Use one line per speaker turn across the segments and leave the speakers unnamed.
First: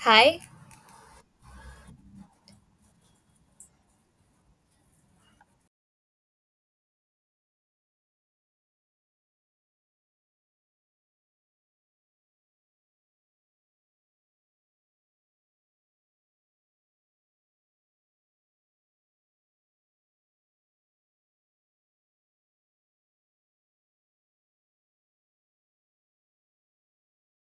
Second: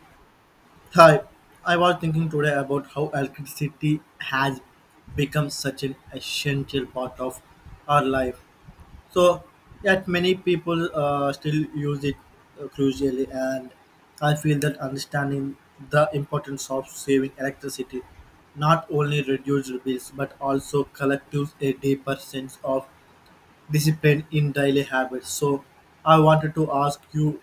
Hi.
Hi, I was thinking today about how electricity has become such an essential part of our life. So, yet many people still use it crucially, and I feel that understanding the importance of saving electricity not only reduces bills but also collective a deeper sense of discipline in daily habits. So I wanted to ask you,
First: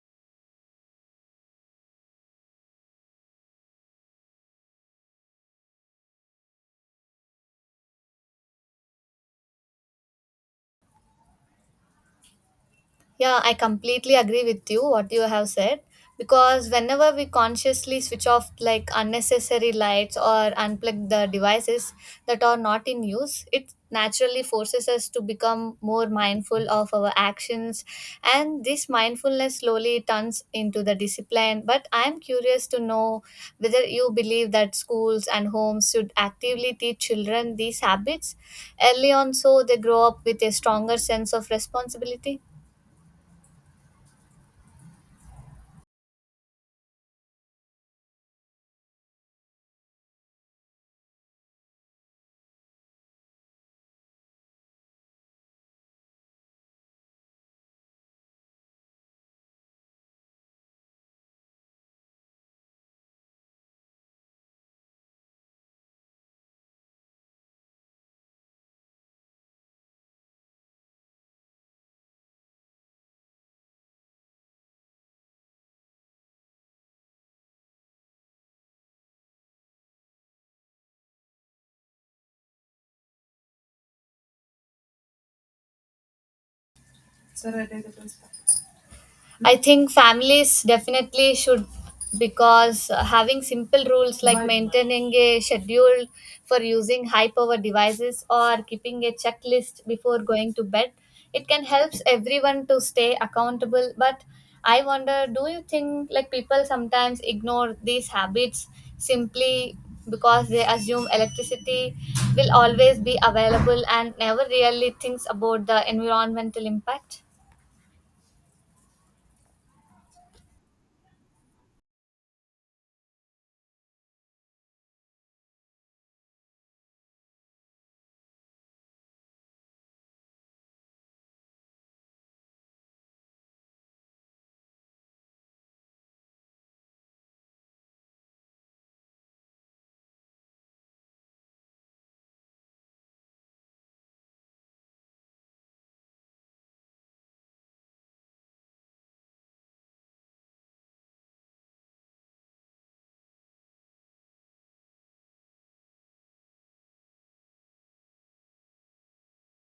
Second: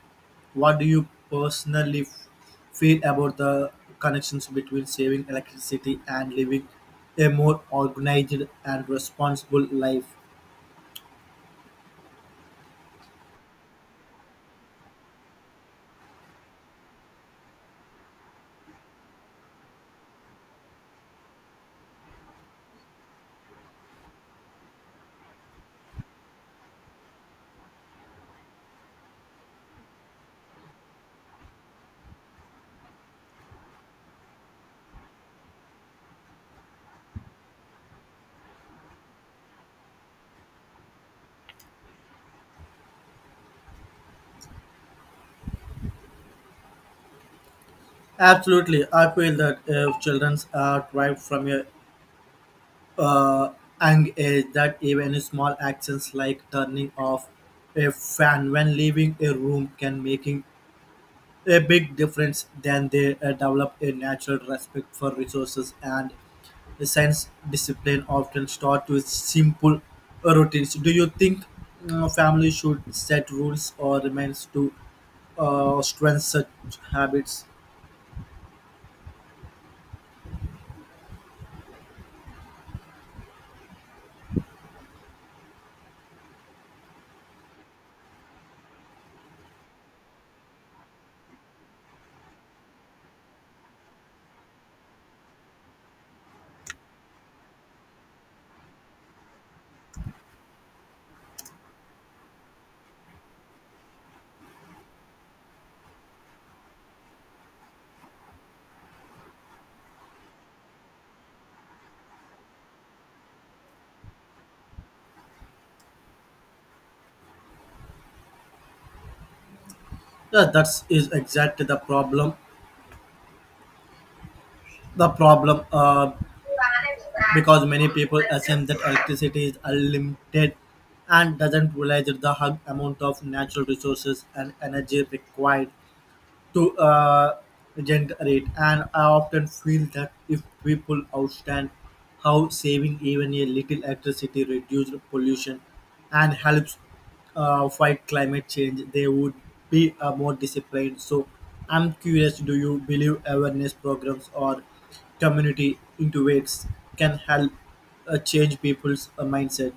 what do you personally feel about the connections between saving electricity and living a more organized and responsible life?
Yeah, I completely agree with you what you have said because whenever we consciously switch off like unnecessary lights or unplug the devices that are not in use, it naturally forces us to become more mindful of our actions, and this mindfulness slowly turns into the discipline. But I am curious to know whether you believe that schools and homes should actively teach children these habits early on so they grow up with a stronger sense of responsibility.
Absolutely, I feel that if children are thrived from a uh, young age, that even small actions like turning off a fan when leaving a room can making a big difference then they develop a natural respect for resources and the science discipline often start with simple routines. Do you think families should set rules or remains to strengthen such habits?
I think families definitely should because having simple rules like maintaining a schedule for using high power devices or keeping a checklist before going to bed, it can help everyone to stay accountable. But I wonder, do you think like people sometimes ignore these habits simply because they assume electricity will always be available and never really thinks about the environmental impact?
Yeah, that is exactly the problem. The problem because many people assume that electricity is unlimited and doesn't realize the hug amount of natural resources and energy required to generate, and I often feel that if people understand how saving even a little electricity reduces pollution and helps fight climate change, they would be more disciplined. So, I'm curious: do you believe awareness programs or community initiatives can help change people's mindset?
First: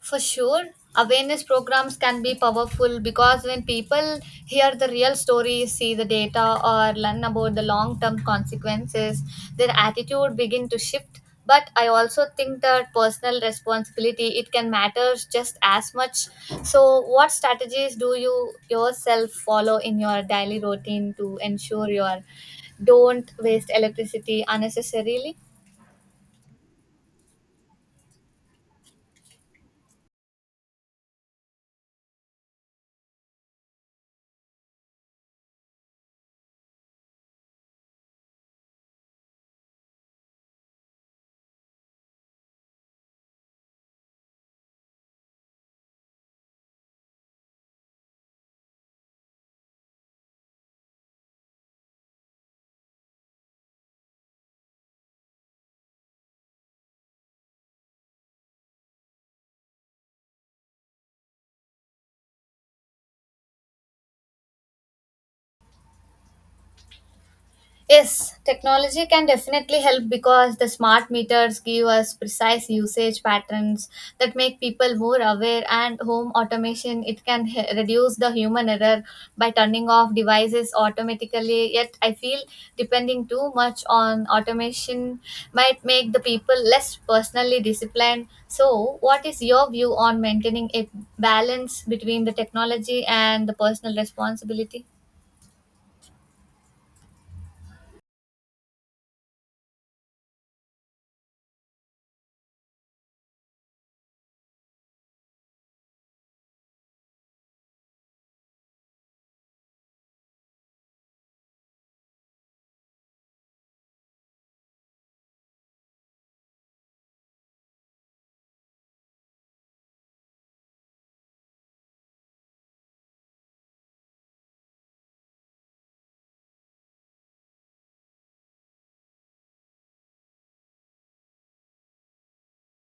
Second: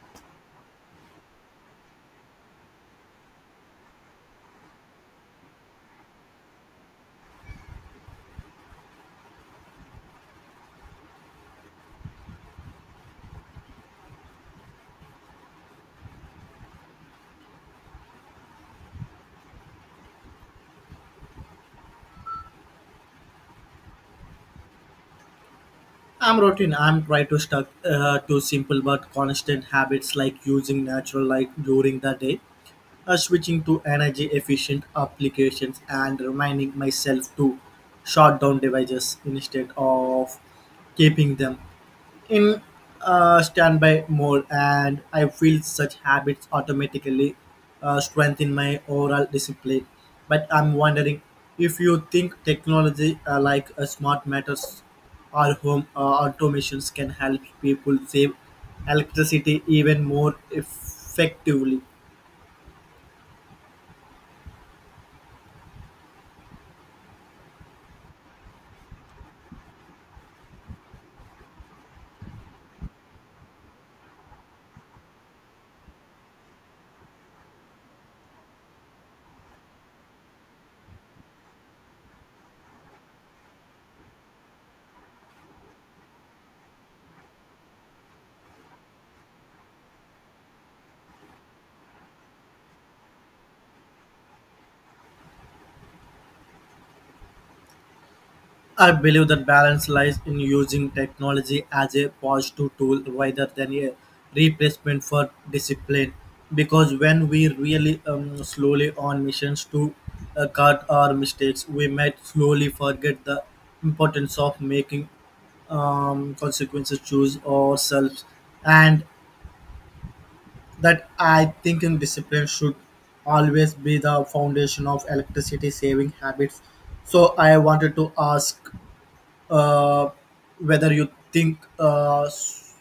For sure, awareness programs can be powerful because when people hear the real stories, see the data, or learn about the long term consequences, their attitude begin to shift. But I also think that personal responsibility it can matter just as much. So, what strategies do you yourself follow in your daily routine to ensure you are don't waste electricity unnecessarily?
I'm routine. I'm try to stuck to simple but constant habits like using natural light during the day, switching to energy efficient applications and reminding myself to shut down devices instead of keeping them in standby mode, and I feel such habits automatically strengthen my overall discipline, but I'm wondering if you think technology like smart meters or home automations can help people save electricity even more effectively.
Yes, technology can definitely help because the smart meters give us precise usage patterns that make people more aware, and home automation it can reduce the human error by turning off devices automatically. Yet I feel depending too much on automation might make the people less personally disciplined, so what is your view on maintaining a balance between the technology and the personal responsibility?
I believe that balance lies in using technology as a positive tool rather than a replacement for discipline. Because when we really slowly on missions to cut our mistakes, we might slowly forget the importance of making consequences choose ourselves. And that I think in discipline should always be the foundation of electricity saving habits. So I wanted to ask uh, whether you think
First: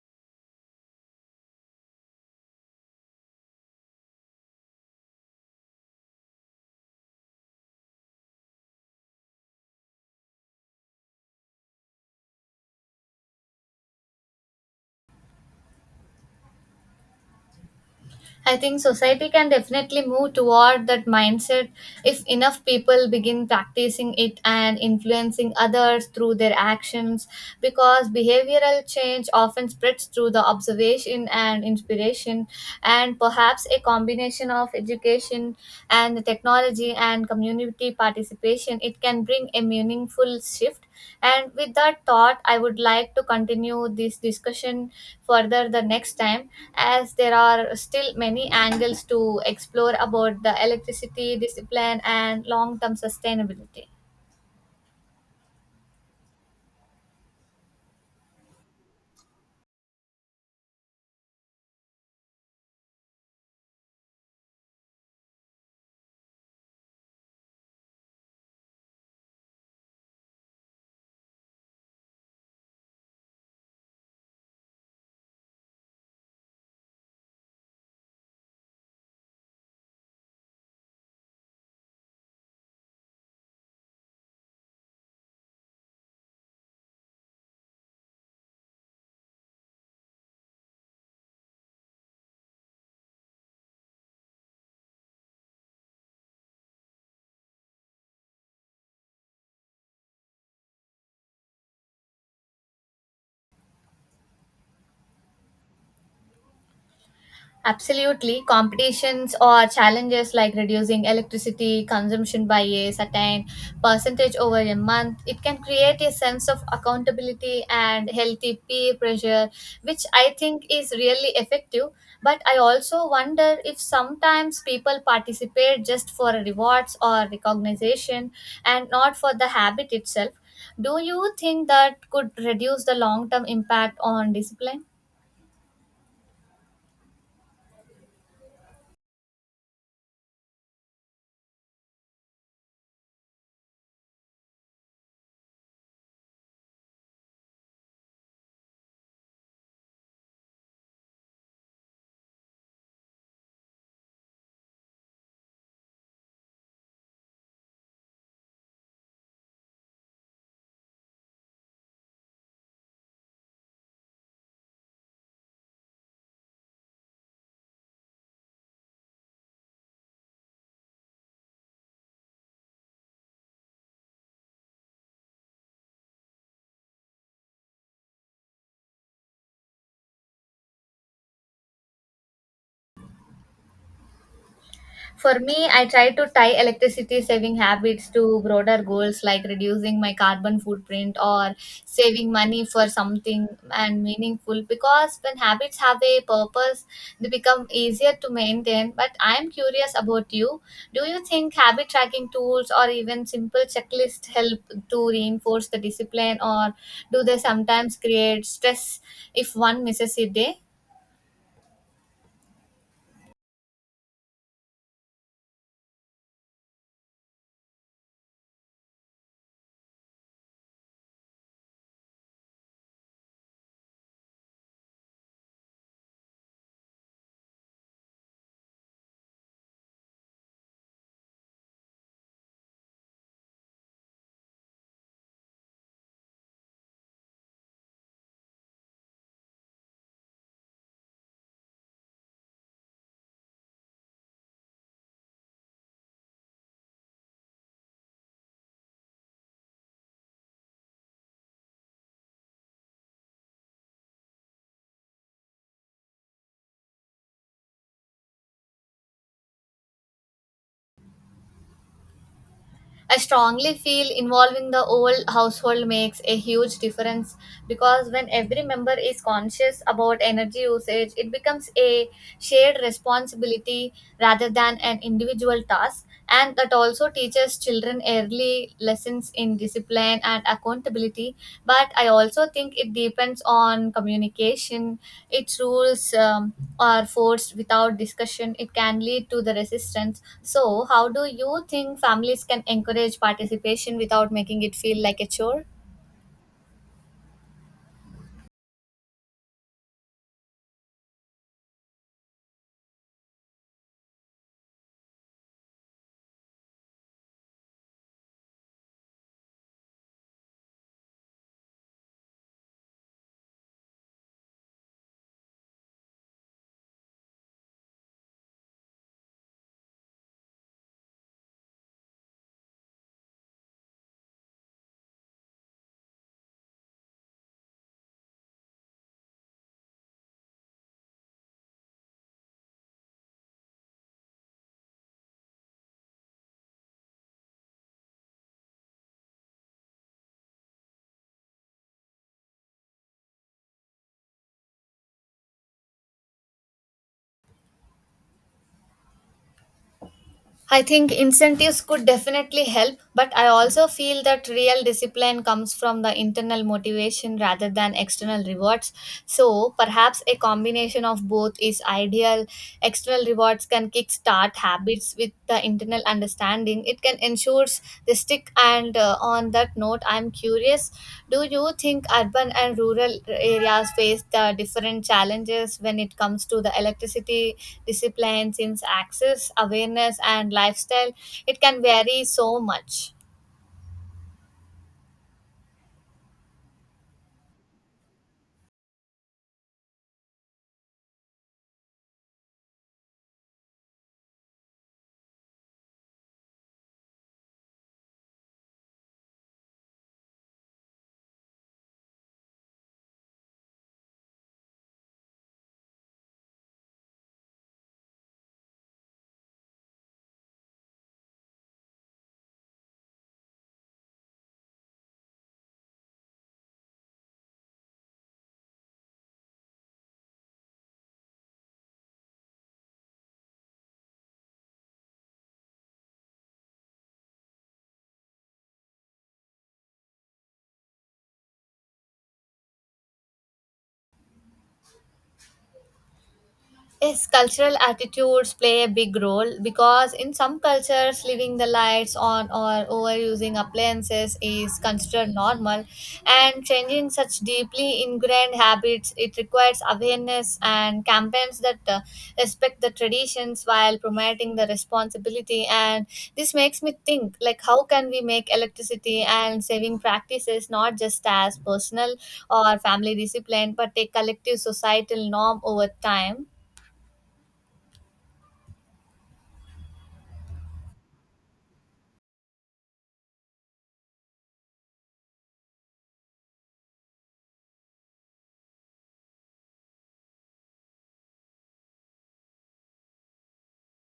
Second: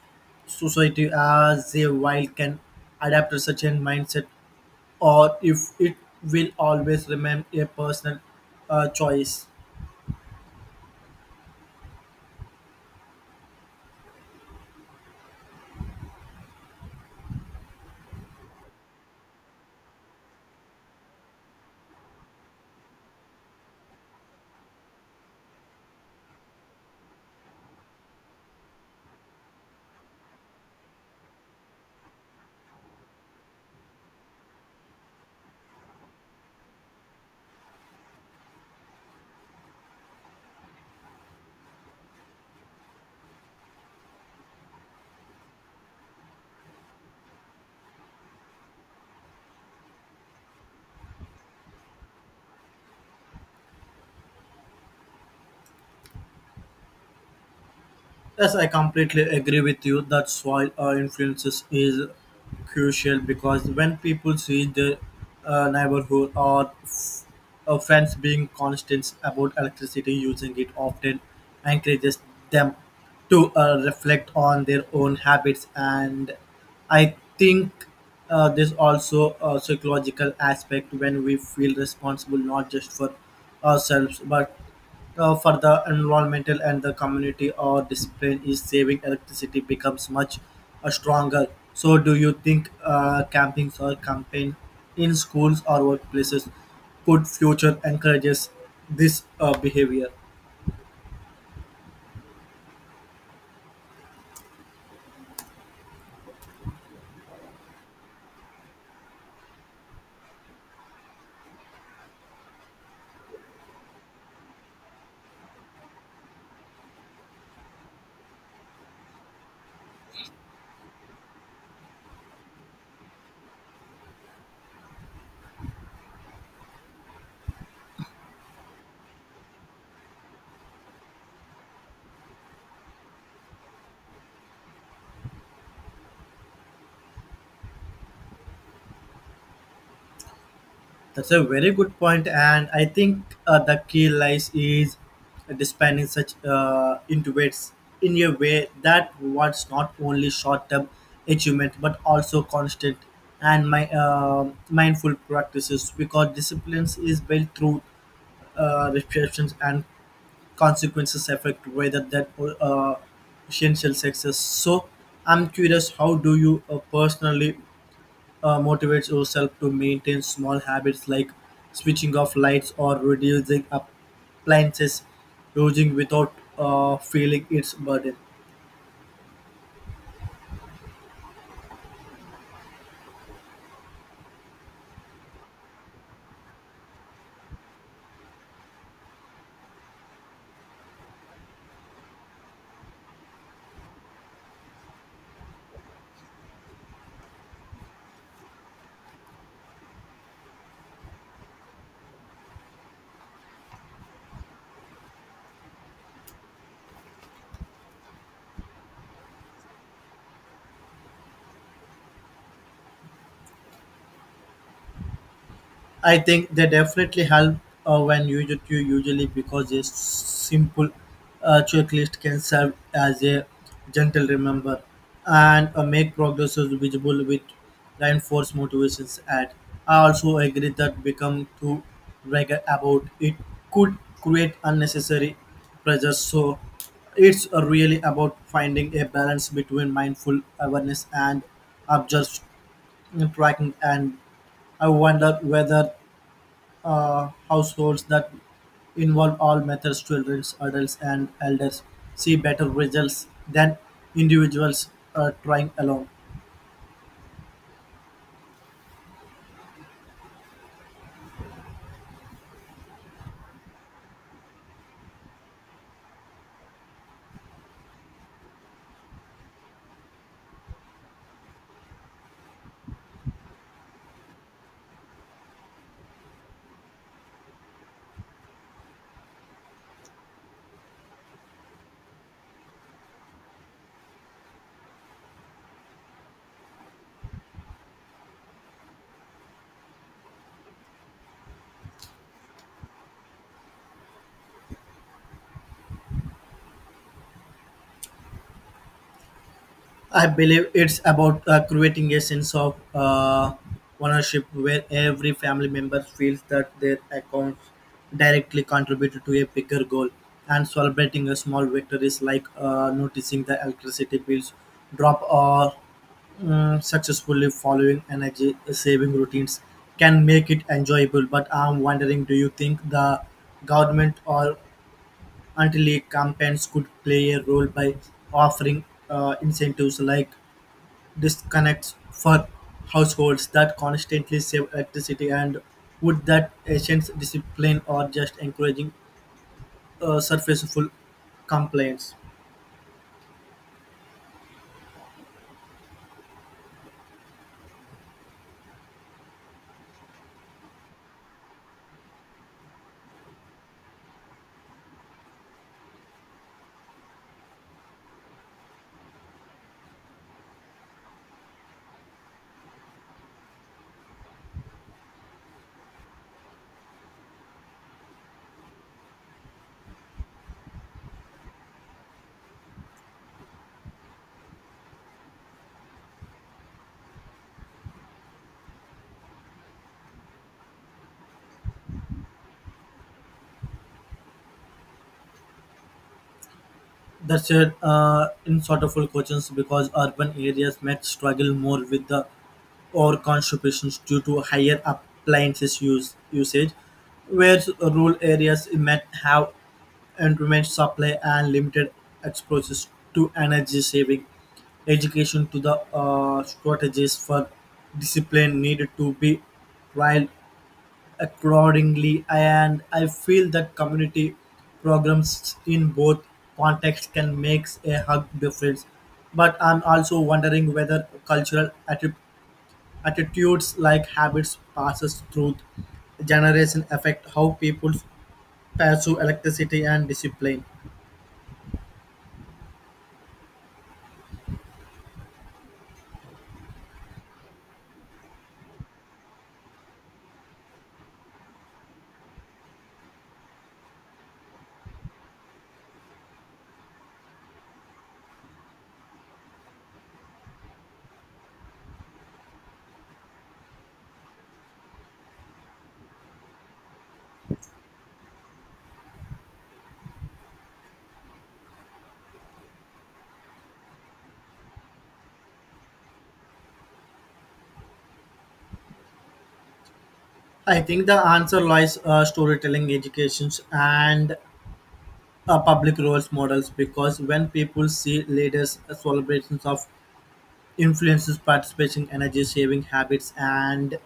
society as a whole can adapt to such a mindset or if it will always remain a personal choice.
I think society can definitely move toward that mindset if enough people begin practicing it and influencing others through their actions because behavioral change often spreads through the observation and inspiration, and perhaps a combination of education and the technology and community participation it can bring a meaningful shift. And with that thought, I would like to continue this discussion further the next time, as there are still many angles to explore about the electricity discipline and long term sustainability.
Yes, I completely agree with you that soil influences is crucial because when people see their neighborhood or friends being constant about electricity using it often encourages them to reflect on their own habits, and I think there's also a psychological aspect when we feel responsible not just for ourselves but for the environmental and the community or discipline is saving electricity becomes much stronger. So, do you think campings or campaign in schools or workplaces could future encourages this behavior?
Absolutely. Competitions or challenges like reducing electricity consumption by a certain percentage over a month, it can create a sense of accountability and healthy peer pressure, which I think is really effective. But I also wonder if sometimes people participate just for rewards or recognition and not for the habit itself. Do you think that could reduce the long term impact on discipline?
That's a very good point, and I think the key lies is dispensing such intuits in a way that rewards not only short-term achievement but also constant and my mindful practices because discipline is built through restrictions and consequences effect rather than uh, essential success. So I'm curious, how do you personally motivates yourself to maintain small habits like switching off lights or reducing appliances using without feeling its burden.
For me, I try to tie electricity saving habits to broader goals like reducing my carbon footprint or saving money for something and meaningful, because when habits have a purpose, they become easier to maintain. But I'm curious about you. Do you think habit tracking tools or even simple checklists help to reinforce the discipline, or do they sometimes create stress if one misses a day?
I think they definitely help when you usually because a simple checklist can serve as a gentle remember, and make progress visible with reinforced motivations. At I also agree that become too vague about it could create unnecessary pressure. So it's really about finding a balance between mindful awareness and observed tracking. And I wonder whether households that involve all methods, children, adults, and elders, see better results than individuals trying alone.
I strongly feel involving the whole household makes a huge difference because when every member is conscious about energy usage, it becomes a shared responsibility rather than an individual task. And that also teaches children early lessons confidence in discipline and accountability. But I also think it depends on communication. Its rules are forced without discussion, it can lead to the resistance. So how do you think families can encourage participation without making it feel like a chore?
I believe it's about creating a sense of ownership where every family member feels that their accounts directly contribute to a bigger goal. And celebrating a small victories like noticing the electricity bills drop or successfully following energy saving routines can make it enjoyable. But I'm wondering, do you think the government or anti league campaigns could play a role by offering incentives like disconnects for households that constantly save electricity, and would that ancient discipline or just encouraging surfaceful complaints?
I think incentives could definitely help, but I also feel that real discipline comes from the internal motivation rather than external rewards. So perhaps a combination of both is ideal. External rewards can kickstart habits with the internal understanding it can ensures they stick. And on that note, I'm curious, do you think urban and rural areas face the different challenges when it comes to the electricity discipline, since access awareness and lifestyle it can vary so much?
That's a insortable questions because urban areas might struggle more with the or contributions due to higher appliances use usage, whereas rural areas might have intermittent supply and limited exposure to energy saving. Education to the strategies for discipline needed to be trialed accordingly, and I feel that community programs in both contexts can make a hug difference. But I'm also wondering whether attitudes like habits passes through generation affect how people pursue electricity and discipline.
Yes, cultural attitudes play a big role because in some cultures, leaving the lights on or overusing appliances is considered normal, and changing such deeply ingrained habits it requires awareness and campaigns that respect the traditions while promoting the responsibility. And this makes me think, like, how can we make electricity and saving practices not just as personal or family discipline, but a collective societal norm over time?
I think the answer lies storytelling, educations, and public roles models because when people see leaders' celebrations of influences participation, energy saving habits, and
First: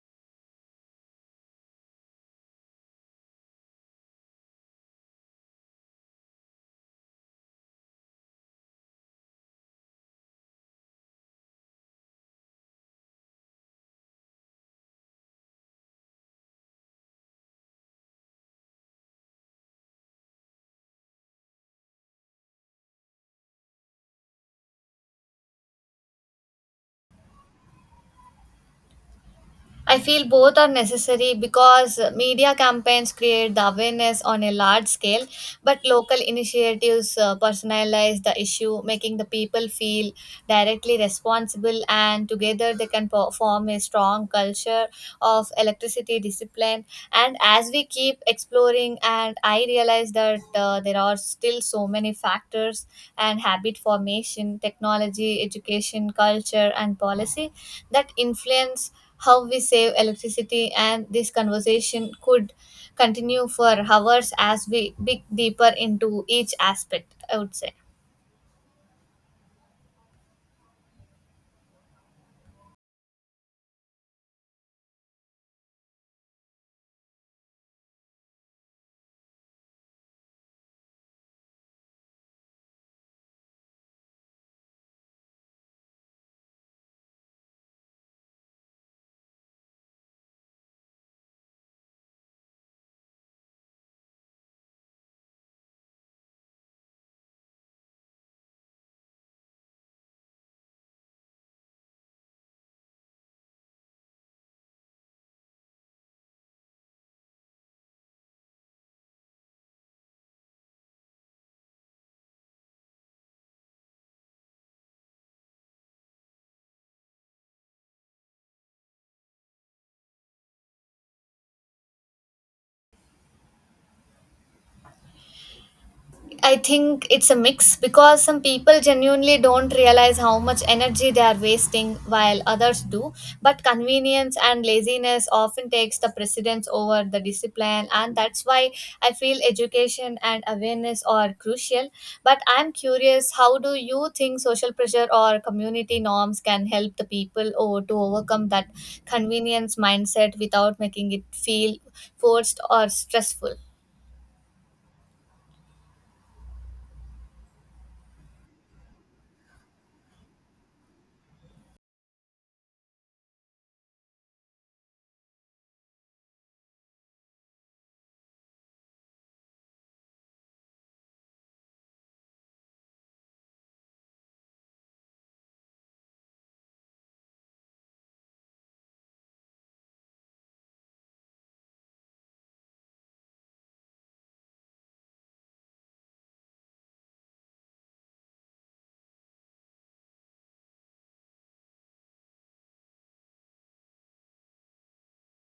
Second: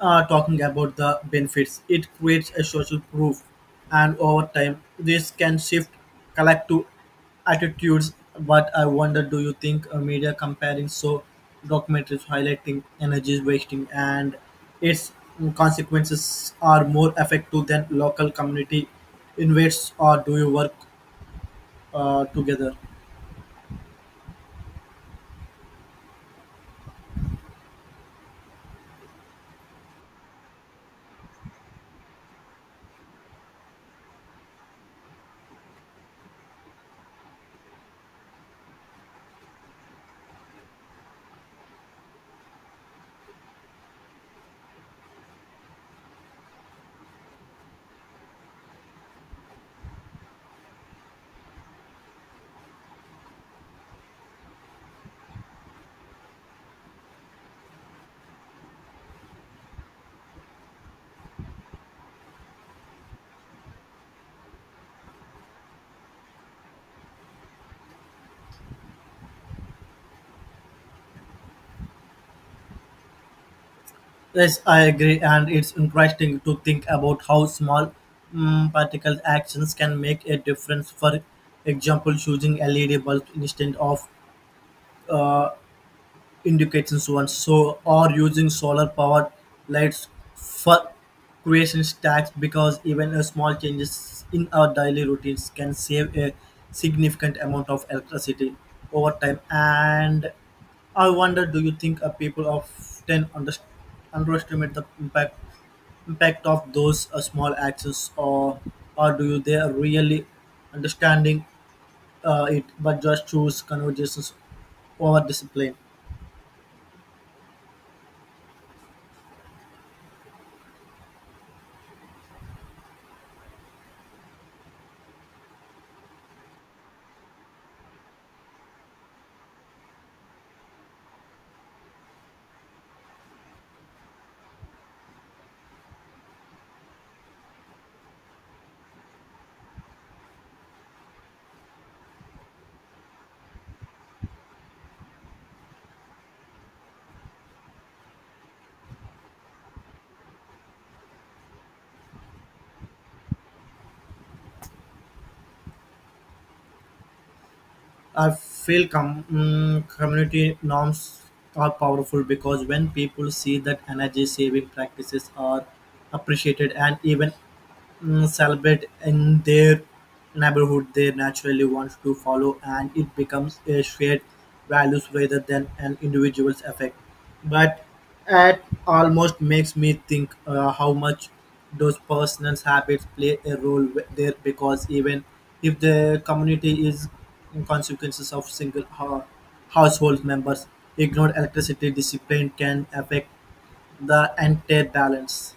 talking about the benefits. It creates a social proof, and over time, this can shift collective attitudes. But I wonder, do you think media comparing so documentaries highlighting energy wasting and its consequences are more effective than local community invades, or do you work together?
I feel both are necessary because media campaigns create the awareness on a large scale, but local initiatives personalize the issue, making the people feel directly responsible, and together they can form a strong culture of electricity discipline. And as we keep exploring, and I realize that there are still so many factors and habit formation, technology, education, culture, and policy that influence how we save electricity. And this conversation could continue for hours as we dig deeper into each aspect, I would say.
Yes, I agree, and it's interesting to think about how small practical actions can make a difference. For example, choosing LED bulbs instead of uh, indications ones, so or using solar powered lights for creation stacks because even a small changes in our daily routines can save a significant amount of electricity over time. And I wonder, do you think people often underestimate the impact of those small actions, or do you they are really understanding it but just choose conversations over discipline?
I think it's a mix because some people genuinely don't realize how much energy they are wasting while others do. But convenience and laziness often takes the precedence over the discipline, and that's why I feel education and awareness are crucial. But I'm curious, how do you think social pressure or community norms can help the people or to overcome that convenience mindset without making it feel forced or stressful?
I feel community norms are powerful because when people see that energy saving practices are appreciated and even celebrate in their neighborhood, they naturally want to follow and it becomes a shared values rather than an individual's effect, but it almost makes me think how much those personal habits play a role there because even if the community is in consequences of household members ignored electricity discipline can affect the entire balance.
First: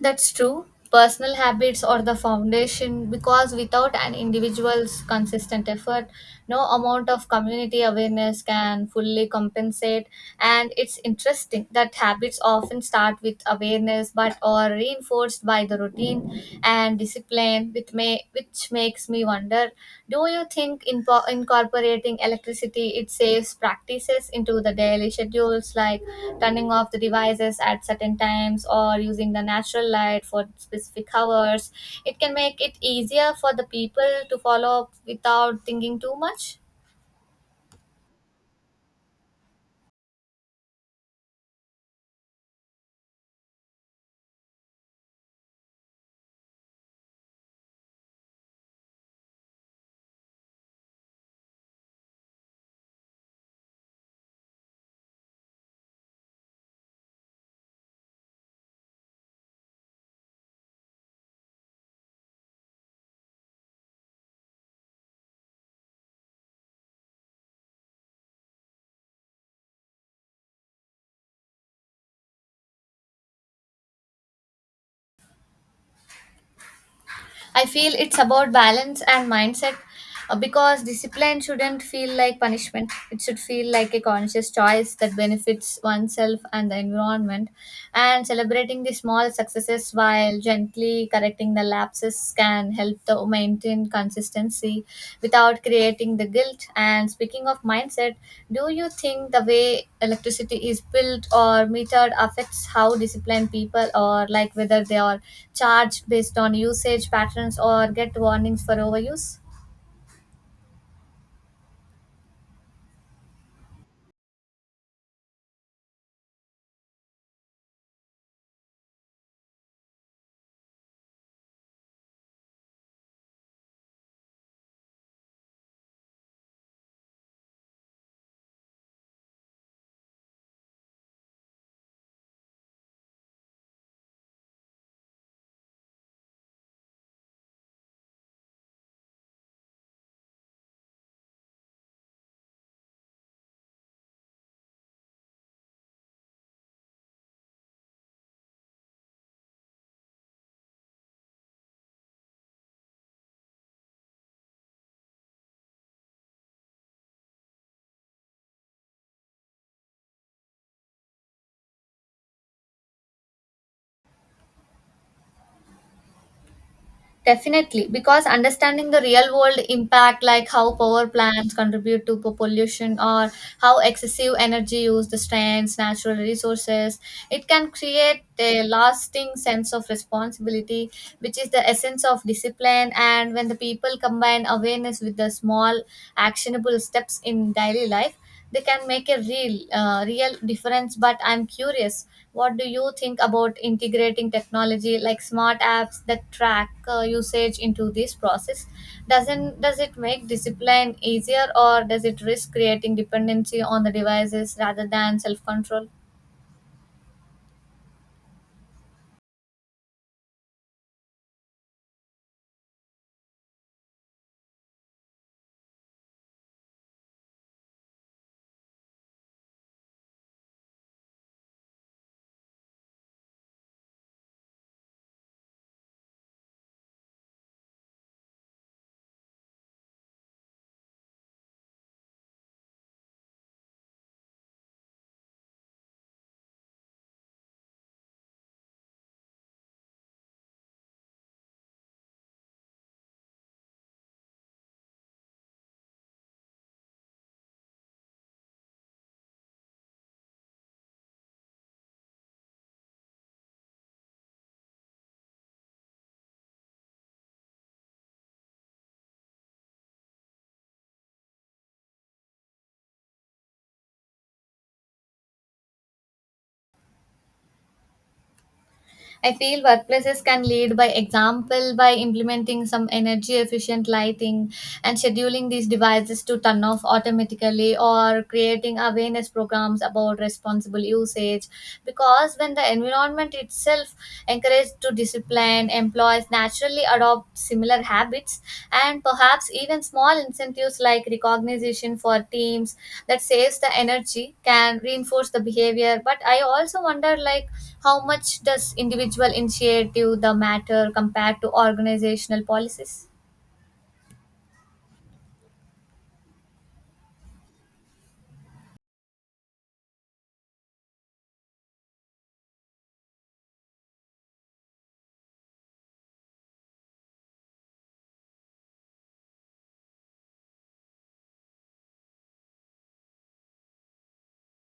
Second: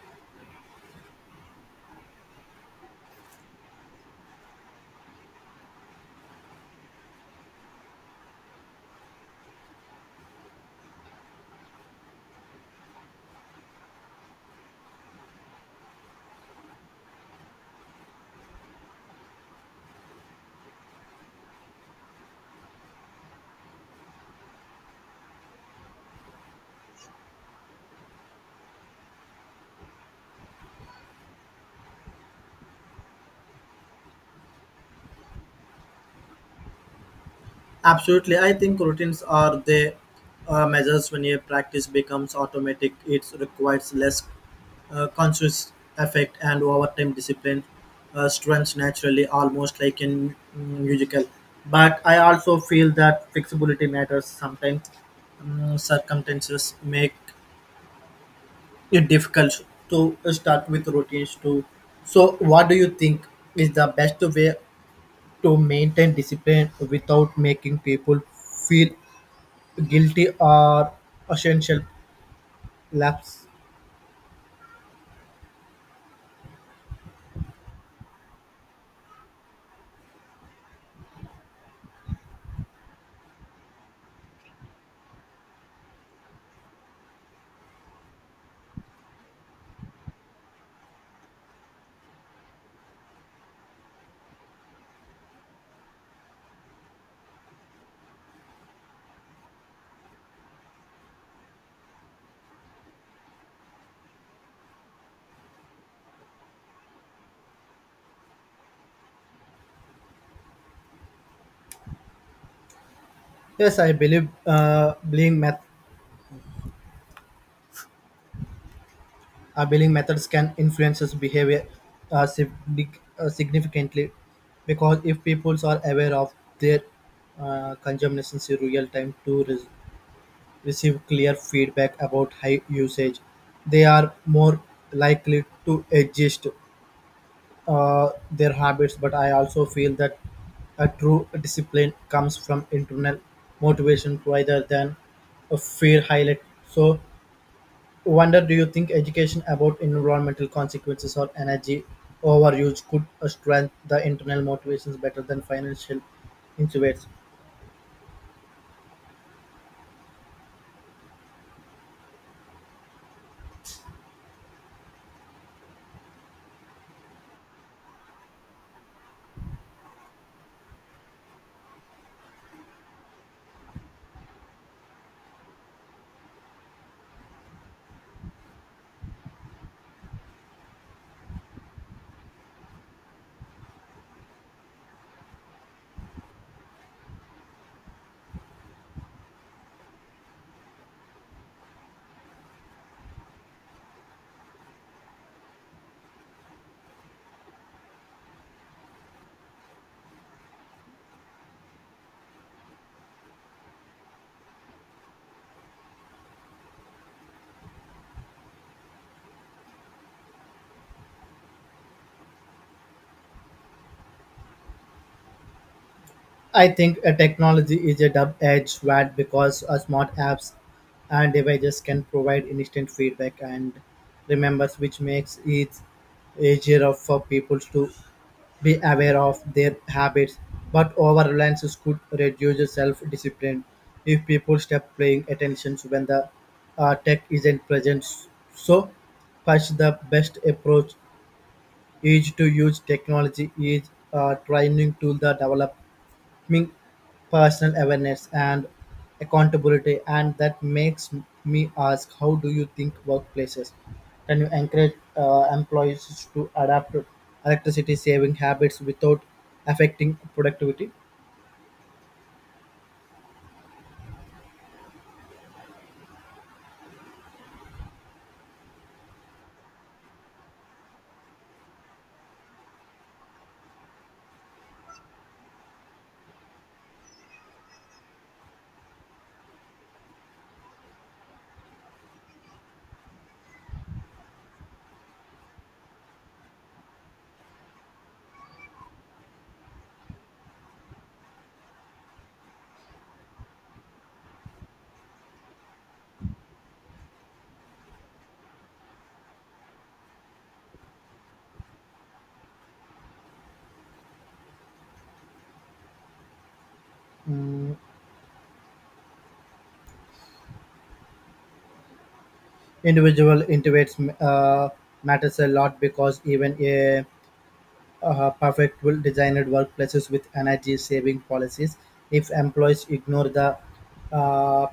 That's true. Personal habits are the foundation because without an individual's consistent effort, no amount of community awareness can fully compensate. And it's interesting that habits often start with awareness but are reinforced by the routine and discipline, which, may, make which makes me wonder, do you think incorporating electricity it saves practices into the daily schedules, like turning off the devices at certain times or using the natural light for specific hours, it can make it easier for the people to follow up without thinking too much?
Absolutely, I think routines are the measures when your practice becomes automatic. It requires less conscious effect, and over time discipline strengths naturally, almost like in musical. But I also feel that flexibility matters sometimes. Circumstances make it difficult to start with routines too. So, what do you think is the best way to maintain discipline without making people feel guilty or essential lapse.
I feel it's about balance and mindset because discipline shouldn't feel like punishment. It should feel like a conscious choice that benefits oneself and the environment. And celebrating the small successes while gently correcting the lapses can help the maintain consistency without creating the guilt. And speaking of mindset, do you think the way electricity is built or metered affects how disciplined people, or like whether they are charged based on usage patterns or get warnings for overuse?
Yes, I believe believing methods can influence his behavior uh, sig- significantly because if peoples are aware of their consumptions in real time to receive clear feedback about high usage, they are more likely to adjust their habits, but I also feel that a true discipline comes from internal motivation rather than a fear highlight. So, wonder do you think education about environmental consequences or energy overuse could strengthen the internal motivations better than financial incentives?
Definitely, because understanding the real world impact, like how power plants contribute to pollution or how excessive energy use the strands, natural resources, it can create a lasting sense of responsibility, which is the essence of discipline. And when the people combine awareness with the small, actionable steps in daily life, they can make a real real difference. But I'm curious, what do you think about integrating technology like smart apps that track usage into this process? Doesn't does it make discipline easier, or does it risk creating dependency on the devices rather than self control?
I think a technology is a double edged sword because smart apps and devices can provide instant feedback and remembers, which makes it easier for people to be aware of their habits. But over reliance could reduce self discipline if people stop paying attention when the tech isn't present. So, first, the best approach is to use technology is trying to the develop me personal awareness and accountability, and that makes me ask how do you think workplaces can you encourage employees to adapt to electricity saving habits without affecting productivity?
I feel workplaces can lead by example by implementing some energy efficient lighting and scheduling these devices to turn off automatically or creating awareness programs about responsible usage, because when the environment itself encouraged to discipline employees naturally adopt similar habits. And perhaps even small incentives like recognition for teams that saves the energy can reinforce the behavior. But I also wonder, like, how much does individual initiative the matter compared to organizational policies?
Mm, individual intuits uh, matters a lot because even a perfect well designed workplaces with energy saving policies if employees ignore the uh,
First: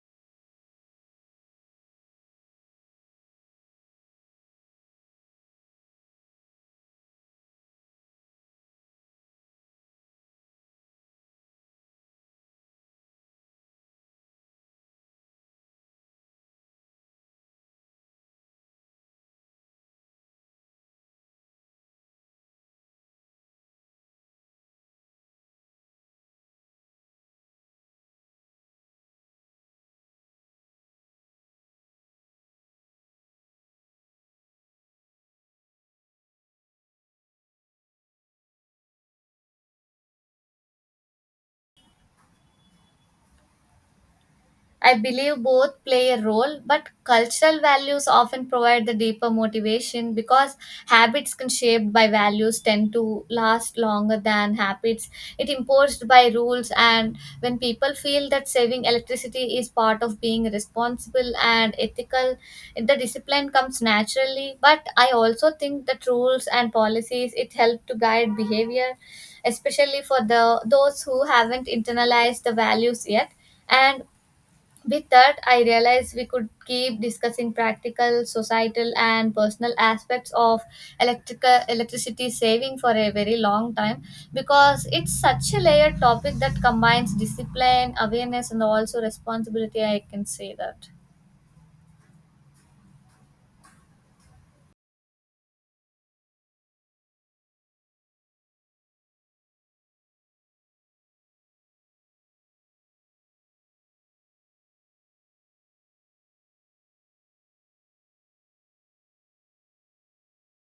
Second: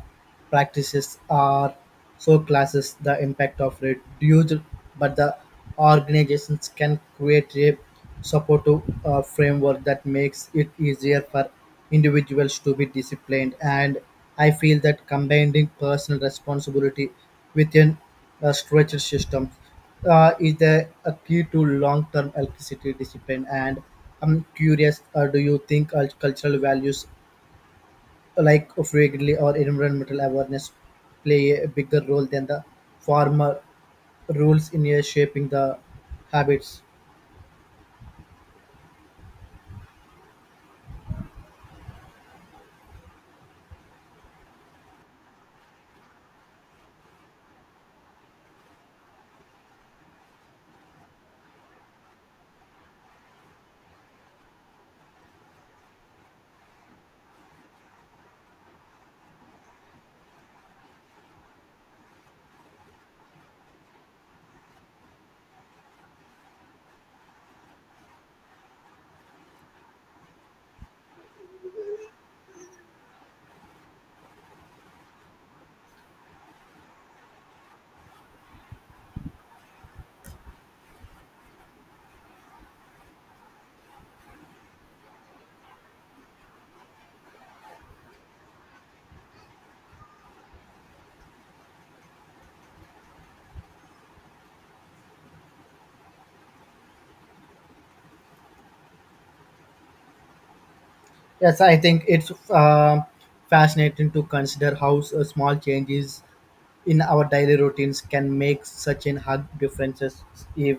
practices are so classes the impact of reduced but the organizations can create a supportive framework that makes it easier for individuals to be disciplined, and I feel that combining personal responsibility within a structured system is there a key to long-term electricity discipline? And I'm curious, do you think cultural values like frequently or environmental awareness play a bigger role than the formal rules in shaping the habits?
I believe both play a role, but cultural values often provide the deeper motivation because habits can shaped by values tend to last longer than habits it imposed by rules, and when people feel that saving electricity is part of being responsible and ethical, the discipline comes naturally. But I also think that rules and policies it help to guide behavior, especially for the those who haven't internalized the values yet. And with that, I realized we could keep discussing practical, societal, and personal aspects of electrical electricity saving for a very long time because it's such a layered topic that combines discipline, awareness, and also responsibility. I can say that.
Yes, I think it's fascinating to consider how small changes in our daily routines can make such a hard differences if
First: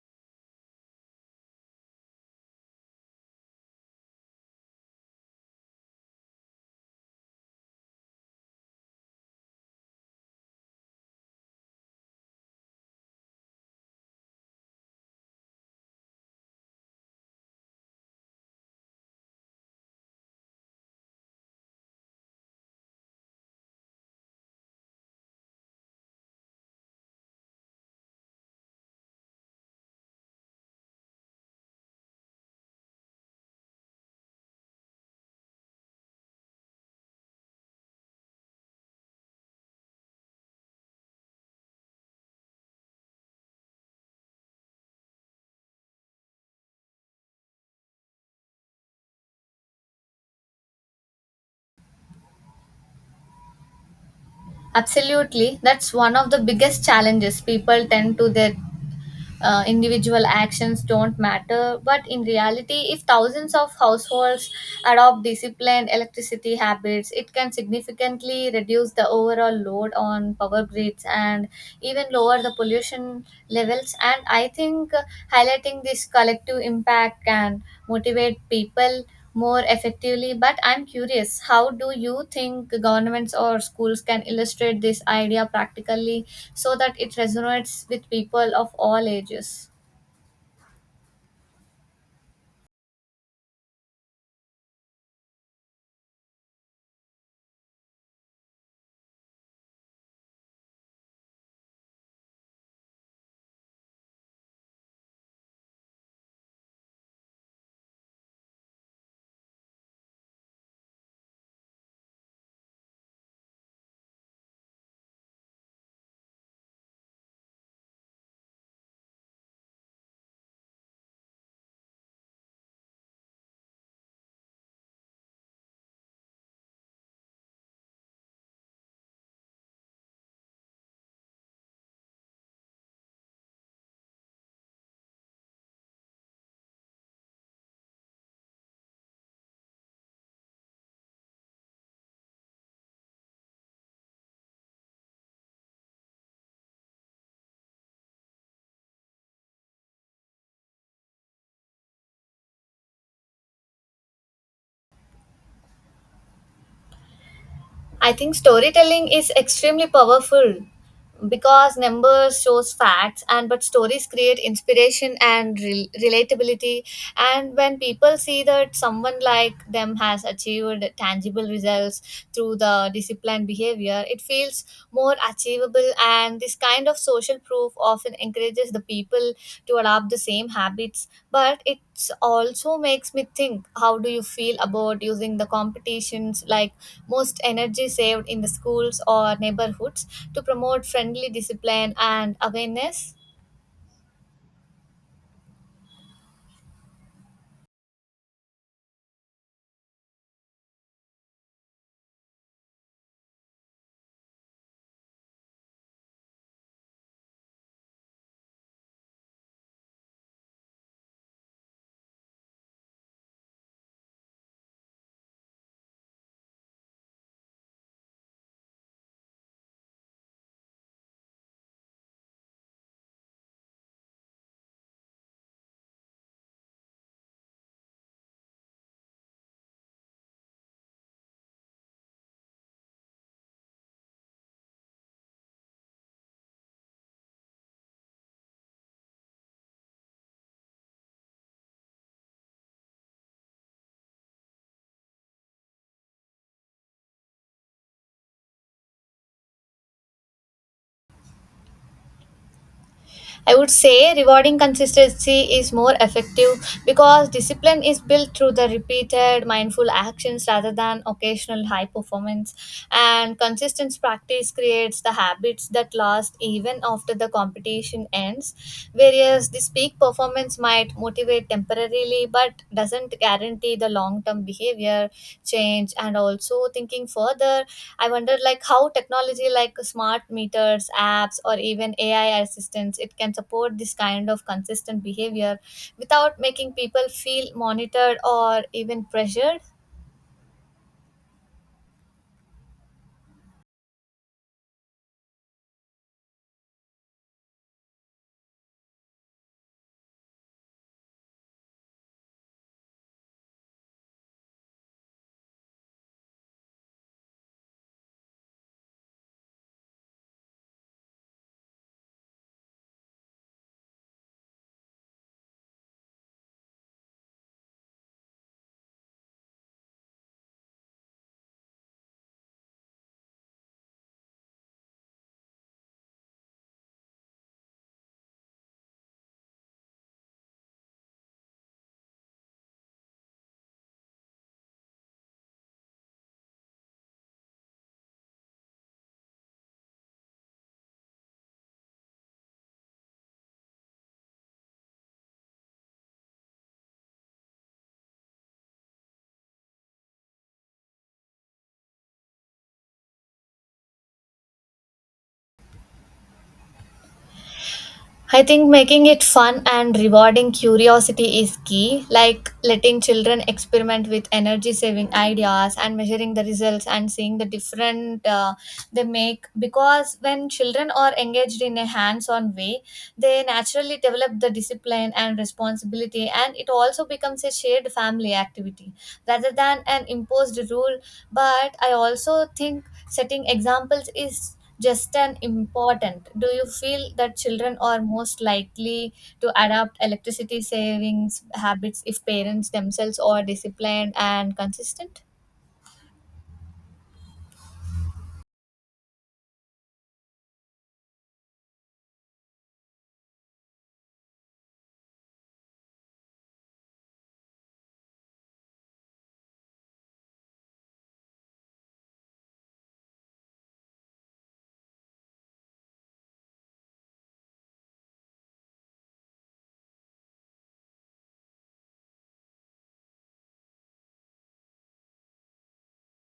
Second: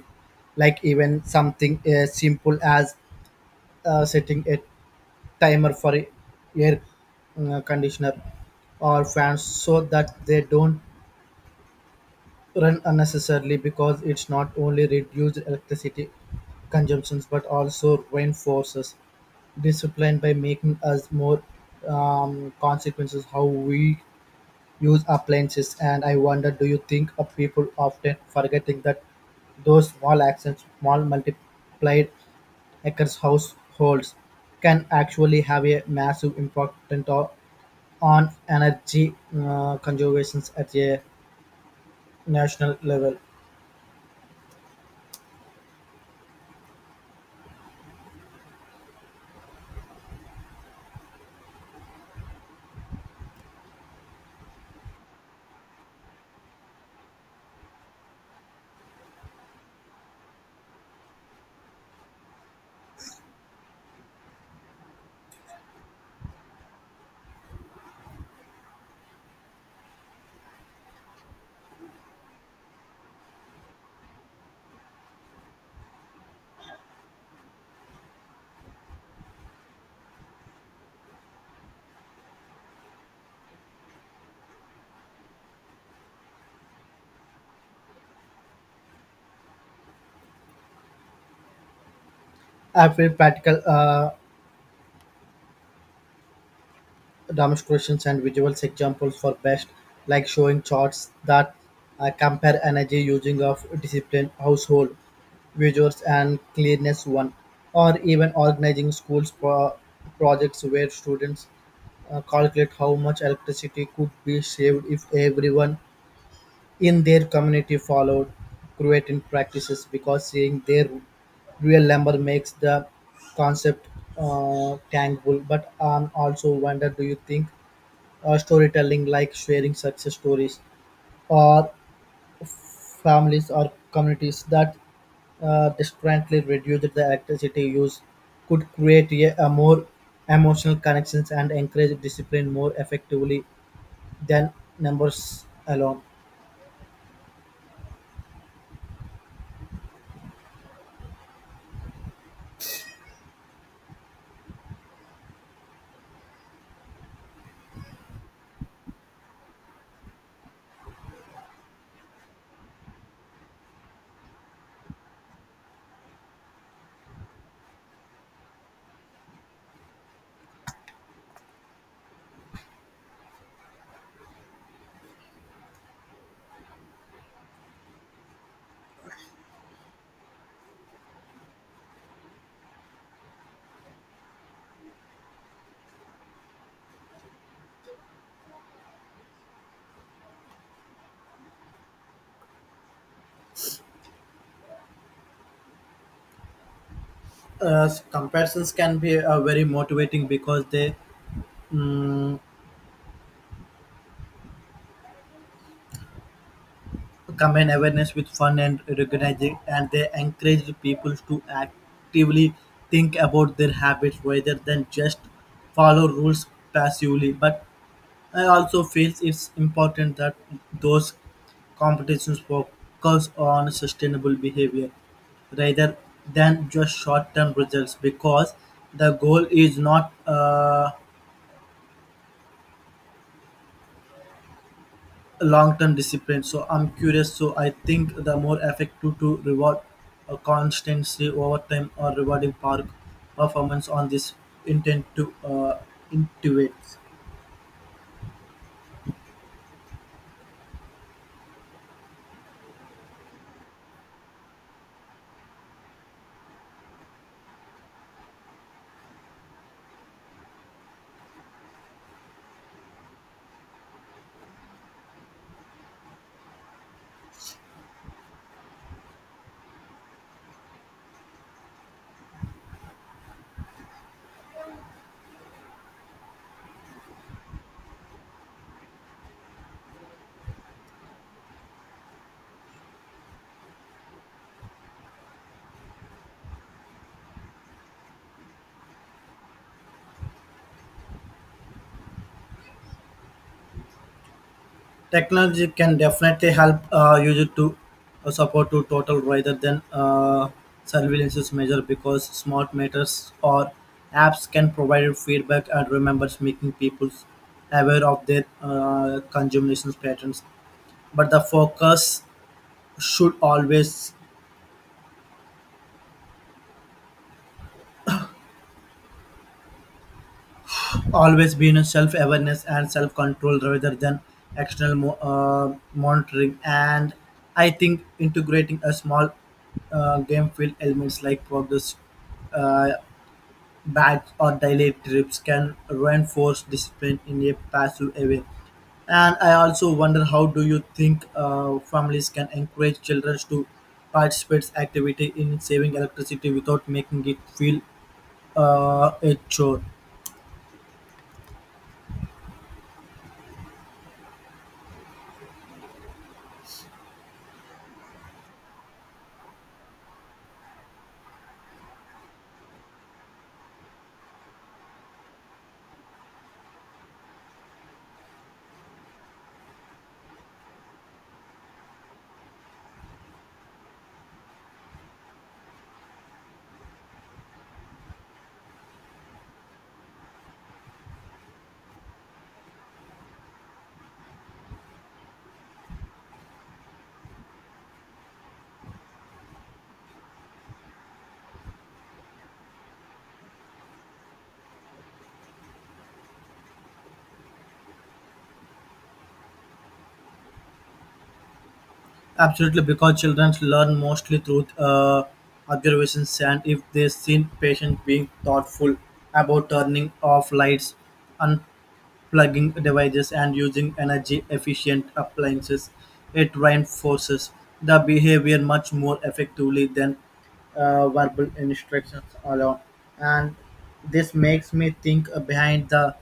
like even something as simple as setting a timer for air conditioner or fans so that they don't run unnecessarily because it's not only reduced electricity consumptions but also reinforces discipline by making us more consequences how we use appliances, and I wonder, do you think of people often forgetting that those small actions small multiplied across households can actually have a massive impact on energy conservation at a national level.
Absolutely. That's one of the biggest challenges. People tend to their individual actions don't matter, but in reality, if thousands of households adopt disciplined electricity habits, it can significantly reduce the overall load on power grids and even lower the pollution levels. And I think highlighting this collective impact can motivate people more effectively. But I'm curious, how do you think governments or schools can illustrate this idea practically so that it resonates with people of all ages?
I feel practical demonstrations and visual examples for best, like showing charts that compare energy using of discipline, household, visuals, and cleanliness one, or even organizing projects where students calculate how much electricity could be saved if everyone in their community followed Croatian practices because seeing their real lumber makes the concept tangible. But I also wonder, do you think storytelling, like sharing success stories or families or communities that discreetly reduce the electricity use, could create a more emotional connections and encourage discipline more effectively than numbers alone?
I think storytelling is extremely powerful because numbers shows facts and but stories create inspiration and relatability, and when people see that someone like them has achieved tangible results through the disciplined behavior, it feels more achievable, and this kind of social proof often encourages the people to adopt the same habits. But also makes me think, how do you feel about using the competitions like most energy saved in the schools or neighborhoods to promote friendly discipline and awareness?
Uh, comparisons can be very motivating because they um, combine awareness with fun and recognizing, and they encourage the people to actively think about their habits rather than just follow rules passively. But I also feel it's important that those competitions focus on sustainable behavior rather than just short-term results because the goal is not long-term discipline. So I'm curious, so I think the more effective to reward a constancy over time or rewarding park performance on this intent to intuit.
I would say rewarding consistency is more effective because discipline is built through the repeated mindful actions rather than occasional high performance, and consistent practice creates the habits that last even after the competition ends, whereas this peak performance might motivate temporarily but doesn't guarantee the long term behavior change. And also thinking further, I wonder, like, how technology like smart meters, apps, or even AI assistants, it can support this kind of consistent behavior without making people feel monitored or even pressured.
Technology can definitely help user to support to total rather than surveillance measure because smart meters or apps can provide feedback and remembers making people aware of their consumption patterns, but the focus should always be in self-awareness and self-control rather than monitoring. And I think integrating a small game field elements like progress uh, bags or daily trips can reinforce discipline in a passive way. And I also wonder, how do you think families can encourage children to participate activity in saving electricity without making it feel a chore?
I think making it fun and rewarding curiosity is key, like letting children experiment with energy saving ideas and measuring the results and seeing the different they make. Because when children are engaged in a hands on way, they naturally develop the discipline and responsibility, and it also becomes a shared family activity rather than an imposed rule. But I also think setting examples is just an important. Do you feel that children are most likely to adopt electricity savings habits if parents themselves are disciplined and consistent?
Absolutely, because children learn mostly through observations, and if they see patients being thoughtful about turning off lights, unplugging devices, and using energy efficient appliances, it reinforces the behavior much more effectively than verbal instructions alone. And this makes me think, behind the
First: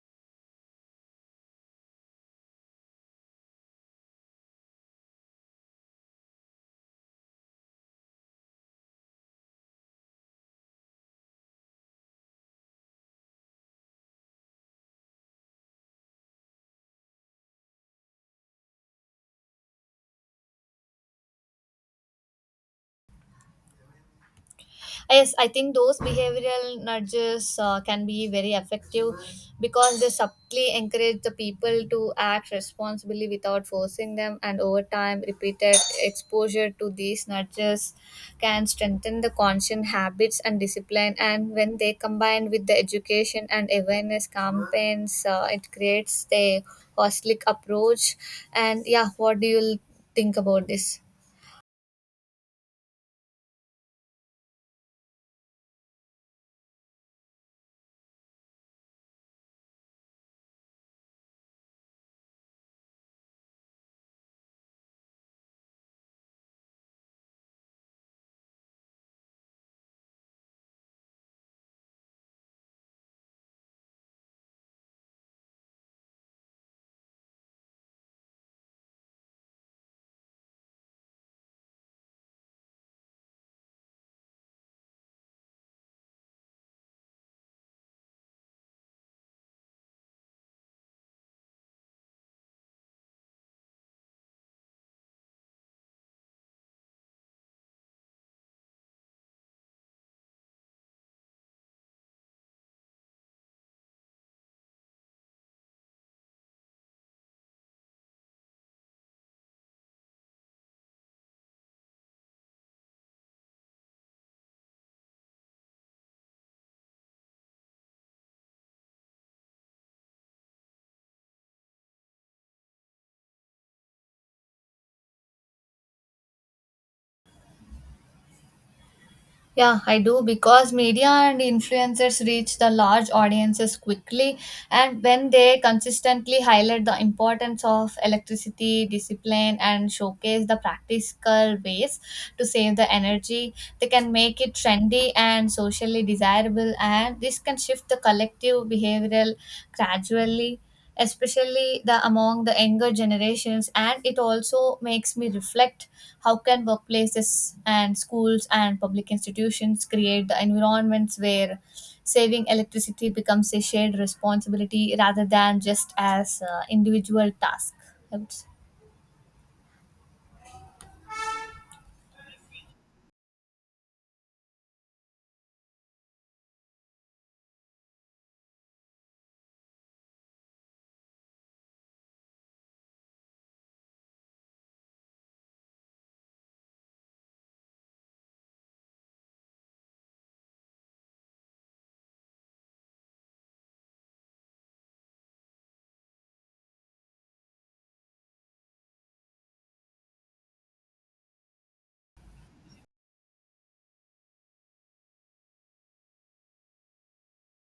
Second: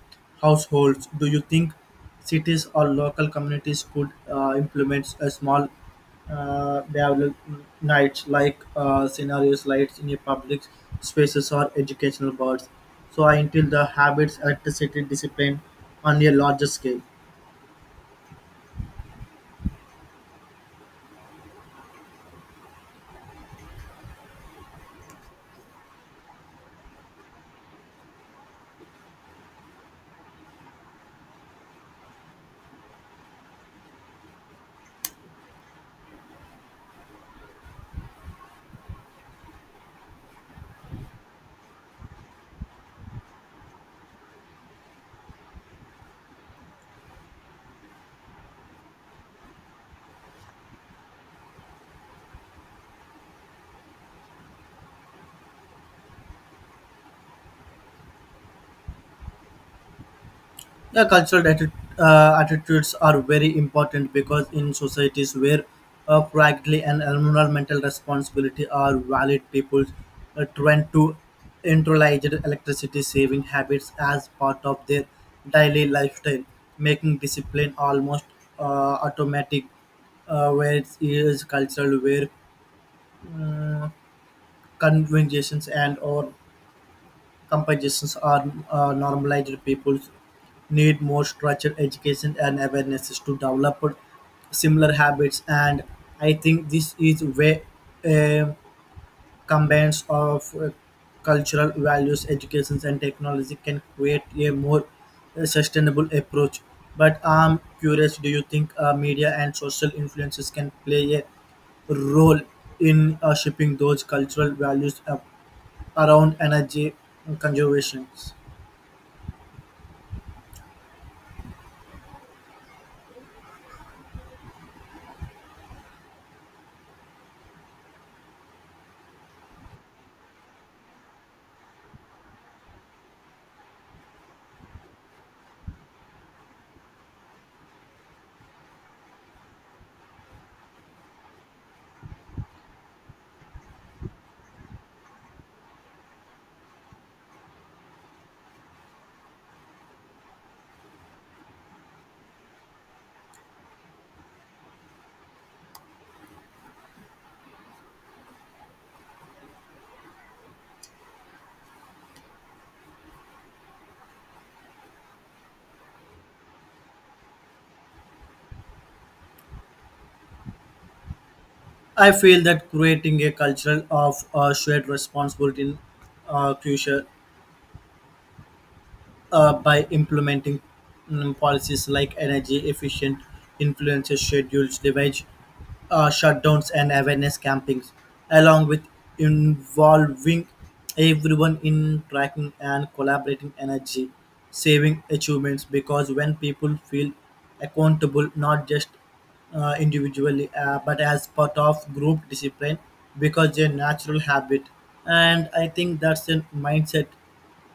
households, do you think cities or local communities could implement a small develop nights like scenario slides in a public spaces or educational boards, so I instill the habits, electricity, discipline on a larger scale.
Yes, I think those behavioral nudges can be very effective because they subtly encourage the people to act responsibly without forcing them, and over time, repeated exposure to these nudges can strengthen the conscious habits and discipline. And when they combine with the education and awareness campaigns, it creates a holistic approach. And yeah, what do you think about this?
Yeah, attitudes are very important because in societies where practically and environmental responsibility are valid, people trend to internalize electricity saving habits as part of their daily lifestyle, making discipline almost automatic. Where it is cultural, where conventions and or compositions are normalized, people need more structured education and awareness to develop similar habits. And I think this is where a combines of cultural values, educations, and technology can create a more sustainable approach. But I'm curious: do you think media and social influences can play a role in shaping those cultural values up around energy conservation?
Yeah, I do, because media and influencers reach the large audiences quickly, and when they consistently highlight the importance of electricity, discipline, and showcase the practical ways to save the energy, they can make it trendy and socially desirable, and this can shift the collective behavioral gradually, especially the among the younger generations. And it also makes me reflect, how can workplaces and schools and public institutions create the environments where saving electricity becomes a shared responsibility rather than just as individual task, I would say.
I feel that creating a culture of shared responsibility in crucial by implementing policies like energy efficient influences schedules, device shutdowns, and awareness campings, along with involving everyone in tracking and collaborating energy saving achievements. Because when people feel accountable, not just individually but as part of group discipline because their natural habit, and I think that's a mindset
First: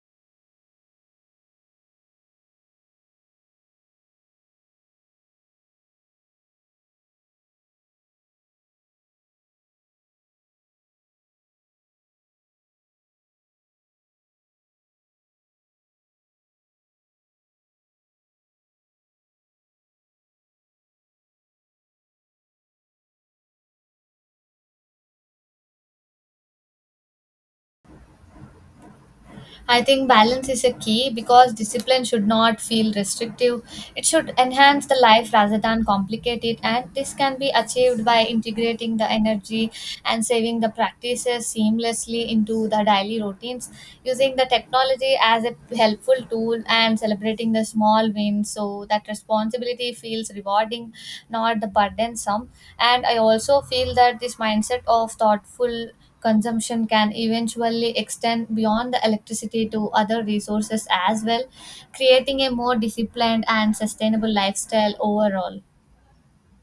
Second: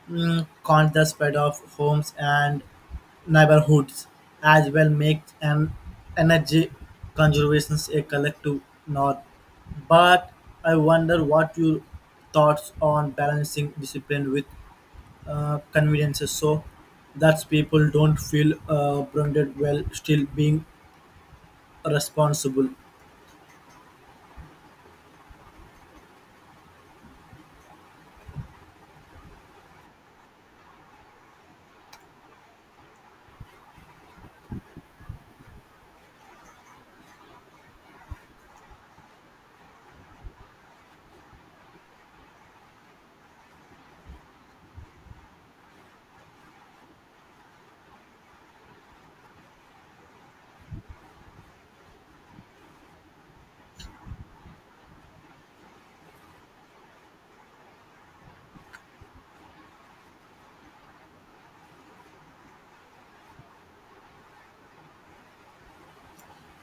caught the spread of homes and neighborhoods as well, makes an energy conservation a collective norm. But I wonder what your thoughts on balancing discipline with conveniences so that people don't feel branded while still being responsible.
I think balance is a key because discipline should not feel restrictive. It should enhance the life rather than complicate it, and this can be achieved by integrating the energy and saving the practices seamlessly into the daily routines, using the technology as a helpful tool, and celebrating the small wins so that responsibility feels rewarding, not the burdensome. And I also feel that this mindset of thoughtful consumption can eventually extend beyond the electricity to other resources as well, creating a more disciplined and sustainable lifestyle overall.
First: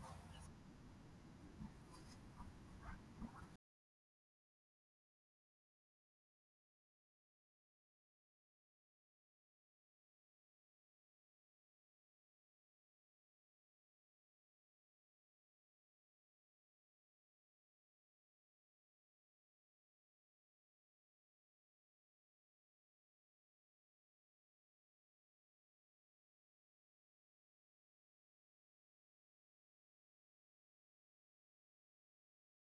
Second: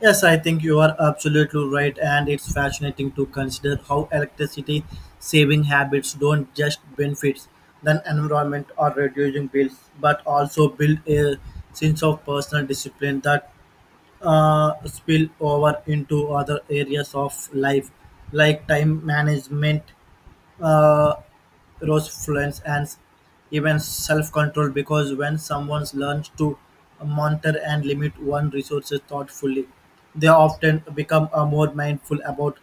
Yes, I think you are absolutely right, and it's fascinating to consider how electricity saving habits don't just benefit the environment or reducing bills, but also build a sense of personal discipline that spill over into other areas of life, like time management, uh, resilience, and even self-control, because when someone learns to monitor and limit one resources thoughtfully, they often become more mindful about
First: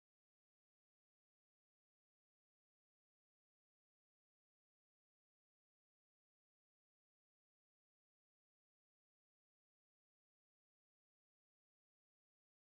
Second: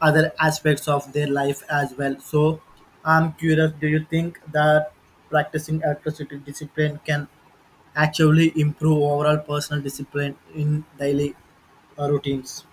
other aspects of their life as well. So I'm curious, do you think that practicing atrocity discipline can actually improve overall personal discipline in daily routines?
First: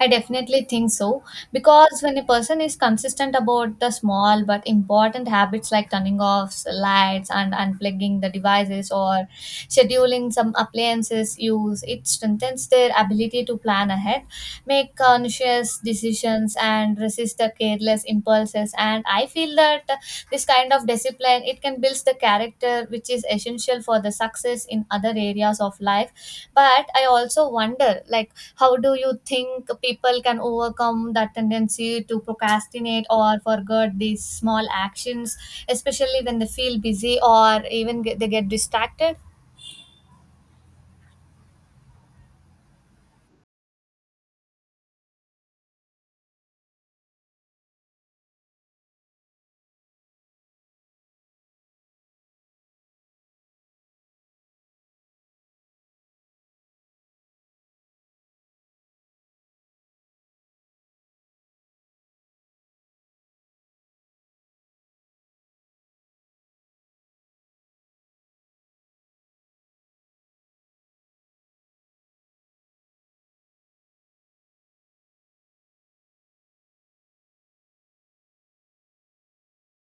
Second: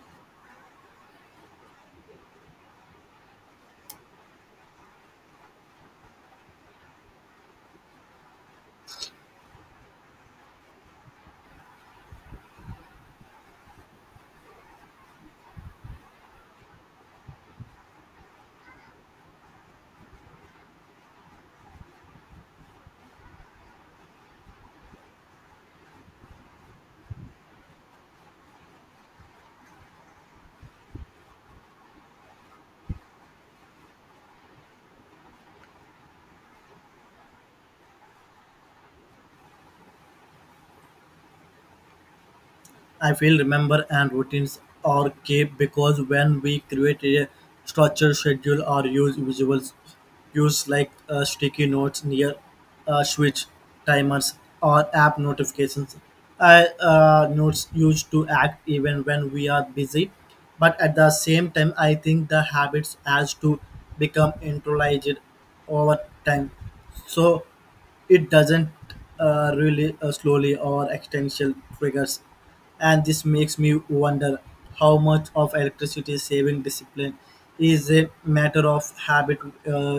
I definitely think so, because when a person is consistent about the small but important habits like turning off lights and unplugging the devices or scheduling some appliances use, it strengthens their ability to plan ahead, make conscious decisions, and resist the careless impulses. And I feel that this kind of discipline, it can build the character which is essential for the success in other areas of life. But I also wonder, like, how do you think people can overcome that tendency to procrastinate or forget these small actions, especially when they feel busy or even they get distracted?
I feel remember and routines are key because when we create a structured schedule or use visuals, use like sticky notes near switch timers or app notifications. I notes used to act even when we are busy, but at the same time, I think the habits has to become internalized over time. So it doesn't really slowly or extensional triggers, and this makes me wonder how much of electricity saving discipline is a matter of habit, uh,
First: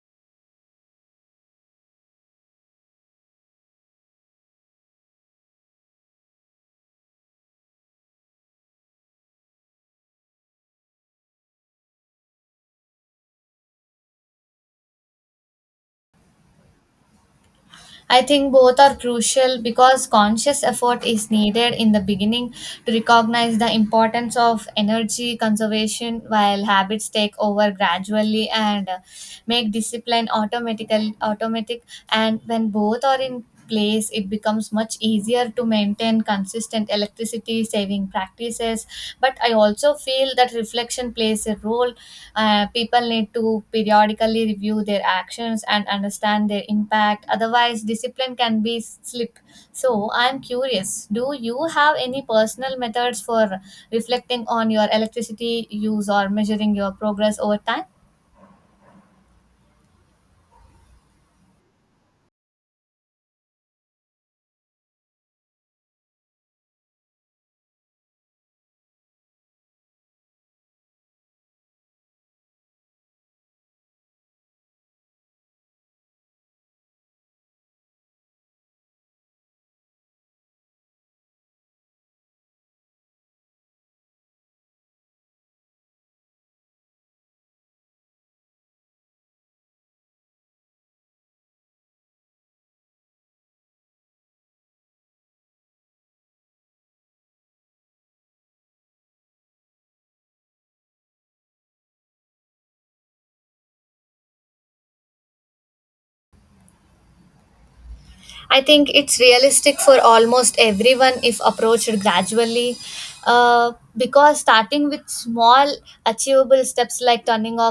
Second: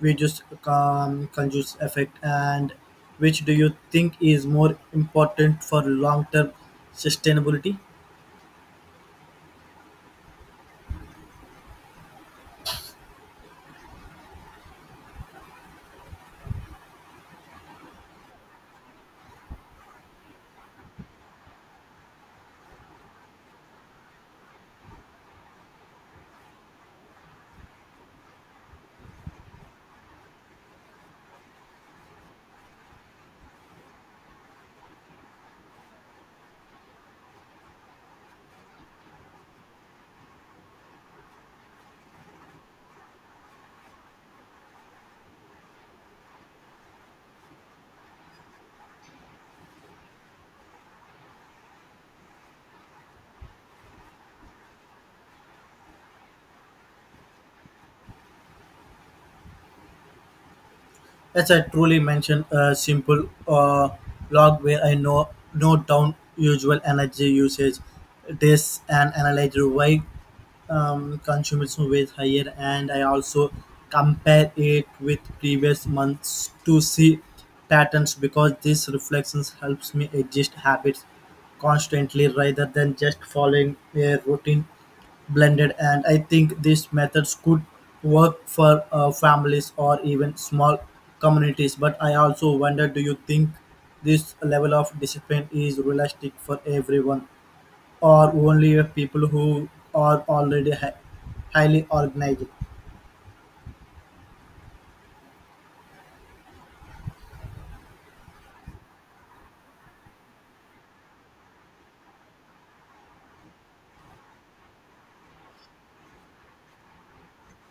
which just conduce effect, and which do you think is more important for long-term sustainability?
I think both are crucial because conscious effort is needed in the beginning to recognize the importance of energy conservation, while habits take over gradually and make discipline automatic. And when both are in place, it becomes much easier to maintain consistent electricity saving practices. But I also feel that reflection plays a role. People need to periodically review their actions and understand their impact, otherwise discipline can be slipped. So I'm curious, do you have any personal methods for reflecting on your electricity use or measuring your progress over time?
As I truly mentioned, a simple log where I know note down usual energy usage, this and analyze why consumption was higher, and I also compare it with previous months to see patterns because these reflections helps me adjust habits constantly rather than just following a routine blended. And I think these methods could work for families or even small communities. But I also wonder, do you think this level of discipline is realistic for everyone or only people who are already highly organized?
I think it's realistic for almost everyone if approached gradually. Because starting with small, achievable steps like turning off